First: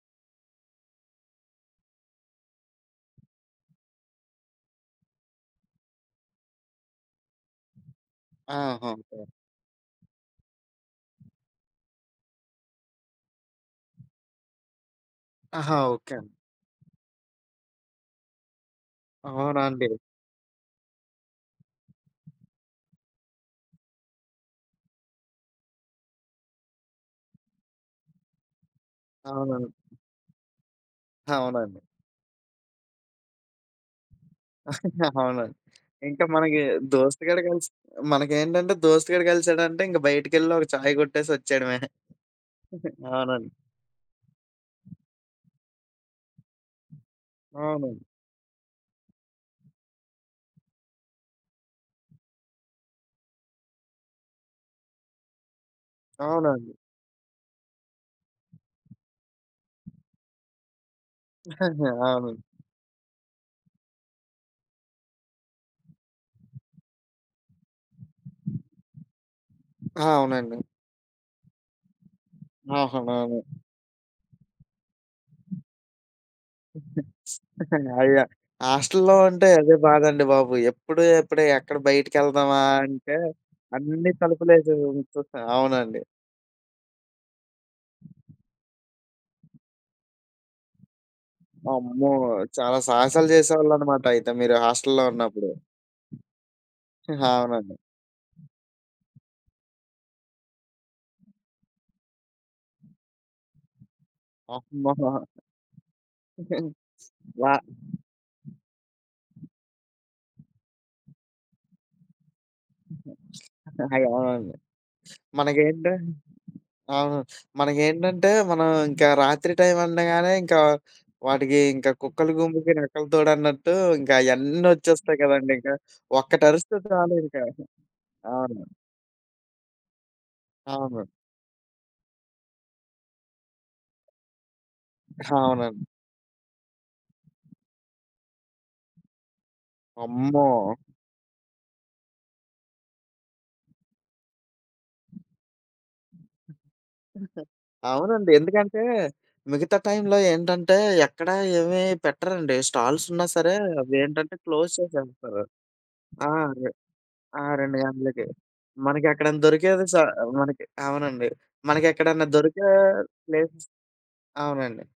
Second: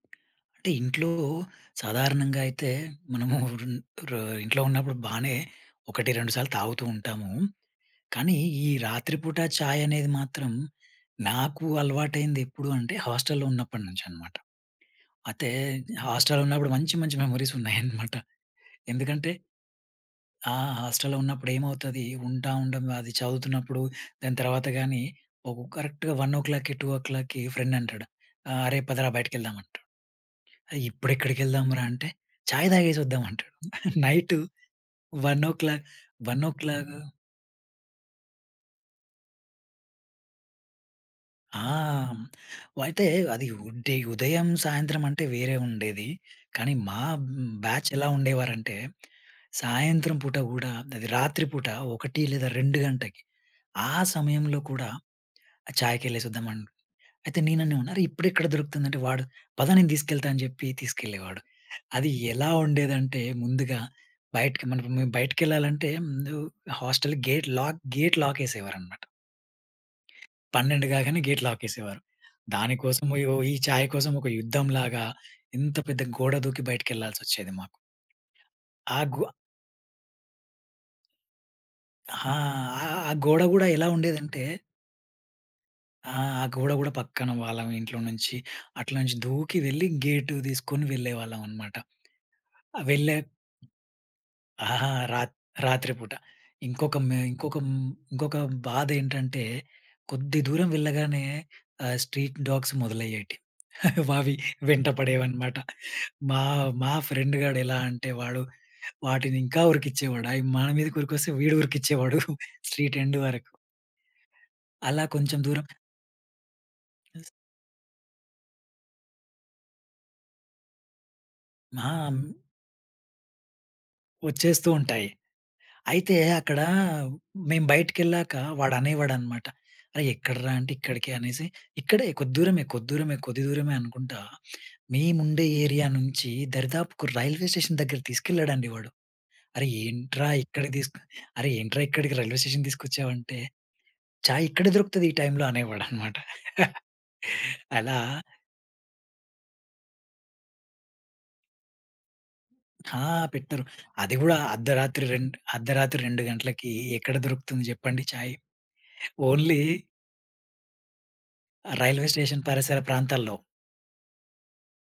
అంటే ఇంట్లో సాధారణంగా అయితే మనము రూన్ ర ఇంట్లో ఉన్నప్పుడు బానే ఒకటి, రెండు సార్లు తాగుతూ ఉంటాము. కానీ, ఈ ఆహ! రాత్రి ఒకే. పూట చాయనేది మాత్రం నాకు అలవాటయ్యింది ఎప్పుడు అంటే, హాస్టల్లో ఉన్నప్పటినుంచనమాట. అయితే ఆహా! ఓకే అండి. హాస్టల్లో ఉన్నప్పుడు మంచి, మంచి మెమోరీస్ ఉన్నాయనమాట. ఎందుకంటే అవునండీ. ఆ! హాస్టల్‌లో ఉన్నప్పుడు ఏమవుతది, ఉంటా ఉండం అది చదువుతున్నప్పుడు దాని తర్వాత కానీ, ఒక కరెక్ట్‌గా 1:00కి, 2:00కి ఫ్రెండ్ అంటాడు, ఆహ్, "అరే! పదరా బయటికి వెళ్దాం అవునండి. అంటాడు," "అరె! ఇప్పుడు ఎక్కడికి అవునండి. వెళ్దాంరా!" అంటే, "చాయ్ తాగేసి వద్దాం" అంటాడు. నైటు వన్ ఓ అవునండి. క్లాక్ ఇంకా వన్ ఓ మనకి క్లాక్ దోస్తుగాడు కలిసి మనకేంటంటే దోస్తుగాడు కలిసాడంటే ఇంక బయటికెళ్ళి ఒక చాయ్ కొట్టేసి ఆ! వచ్చేయడమే. హ్మ్, వయితే అది అవునండి. వుంటే ఉదయం, సాయంత్రం అంటే వేరే ఉండేది. కానీ మా హ్మ్, బ్యాచ్ అవునండి. ఎలా ఉండేవారంటే, సాయంత్రం పూట కూడా అది రాత్రి పూట 1 లేదా 2 గంటకి ఆ సమయంలో కూడా ఆహ్, చాయకి ఎళ్లేసొద్దాం అన్ అవునండి. అయితే నేను అన్నాను, "అరే! ఇప్పుడు ఎక్కడ దొరుకుతుందంటే," వాడు, "పద నేను తీసుకెళ్తా" అని చెప్పి తీసుకెళ్లేవాడు. అది అవును. ఎలా ఉండేదంటే, ముందుగా బయటకి మనం ఇప్ మేము బయటకెళ్ళాలంటే, ముందు hostel gate lock, gate lock యేసేవారనమాట. ఆ! అవునండి. 12 కాగానే గేట్ లాక్ యేసేవారు. ఆహా! దానికోసం బోయి ఓ ఈ [unintelligible] ఛాయ్ కోసం ఒక యుద్ధం లాగా, ఇంత పెద్ద గోడ దూకి బయటకెళ్ళాల్సొచ్చేది మాకు. అయ్యో! ఆ హాస్టల్‌లో గో ఉంటే అదే బాధండి బాబు! ఎప్పుడు, ఎప్పుడే ఎక్కడ ఆ! బయటకెళ్దామా ఆహ్, ఆ అంటే గోడ కూడా ఎలా అన్నీ ఉండేదంటే తలుపులేసేసి ఉంచు అవునండి. ఆ! గోడ కూడా పక్కన వాళ్ళం ఇంట్లో నుంచి, అట్ల నుంచి దూకి వెళ్లి గేటు తీసుకొని వెళ్ళేవాళ్ళం అనమాట. అమ్మో! చాలా ఆ! వెళ్ళే సాహసాలు చేసేవాళ్ళనమాట అయితే మీరు ఆహా! హాస్టల్‌లో రాత్ ఉన్నప్పుడు. రాత్రి పూట. ఇంకొక మె ఆ! ఇంకొక అవునండి. హ్మ్, ఇంకొక బాధ ఏంటంటే, కొద్ది దూరం వెళ్ళగానే ఆహ్, స్ట్రీట్ డాగ్స్ మొదలయ్యేటి. వవి [unintelligible] వెంటపడేవనమాట. మా, మా ఫ్రెండ్ వ గాడు ఎలా అంటే, వాడు వాటిని ఇంకా ఉరికిచ్చేవాడు. అవి మన మీదకి ఉరికొస్తే వీడు ఉరికిచ్చేవాడు. స్ట్రీట్ ఎండ్ వరకు. అయ్యో! అవునండి. అలా కొంచెం దూరం మనకేంటి అవును. మనకేంటంటే మనం ఇంకా రాత్రి టైం అనగానే ఇంకా, వాటికి ఆహా! ఇంకా కుక్కల హ్మ్. గుంపుకి నక్కలు తోడన్నట్టు ఇంకా అయన్నీ వచ్చేస్తూ ఉంటాయి. వచ్చేస్తాయి కదండీ! ఇంకా అయితే ఒక్కటి అక్కడ అరిస్తే చాలు ఇంకా. మేము బయటికెళ్ళాక అవును. వాడనేవాడనమాట, "అరే! ఎక్కడరా" అంటే, అవును. "ఇక్కడికి" అనేసి, "ఇక్కడే కొద్ది దూరమే, కొద్ది దూరమే, కొద్ది దూరమే" అనుకుంటా మేముండే అవునండి. ఏరియా నుంచి దరిదాపుకు రైల్వే స్టేషన్ దగ్గరకి తీసుకెళ్ళాడండి వాడు. "అరె! ఏంట్రా ఇక్కడికి అమ్మో! తీసుకు అరె! ఏంట్రా ఇక్కడికి రైల్వే స్టేషన్‌కి తీసుకొచ్చావంటే," "ఛాయ్ ఇక్కడే దొరుకుతది ఈ టైంలో" అనేవాడనమాట. అలా అవునండి. ఎందుకంటే మిగతా టైమ్‌లో ఏంటంటే, ఎక్కడ ఏమి పెట్టరండి. ఆ! స్టాల్స్ ఉన్నా సరే! పెట్టరు. అవి అది ఏంటంటే, కూడా క్లోజ్ అర్ధరాత్రి రెండు చేసేస్తారు. అర్ధరాత్రి 2 ఆ! రే గంటలకి ఎక్కడ ఆ! దొరుకుతుంది 2 చెప్పండి! గంటలకి. చాయ్? మనకేక్కడైనా ఓన్లీ దొరికేది స మనకి అవునండి. ఆహ్, రైల్వే మనకెక్కడన్నా స్టేషన్ దొరికే పరిసర ప్రాంతాల్లో. ప్లేస్ అవునండి.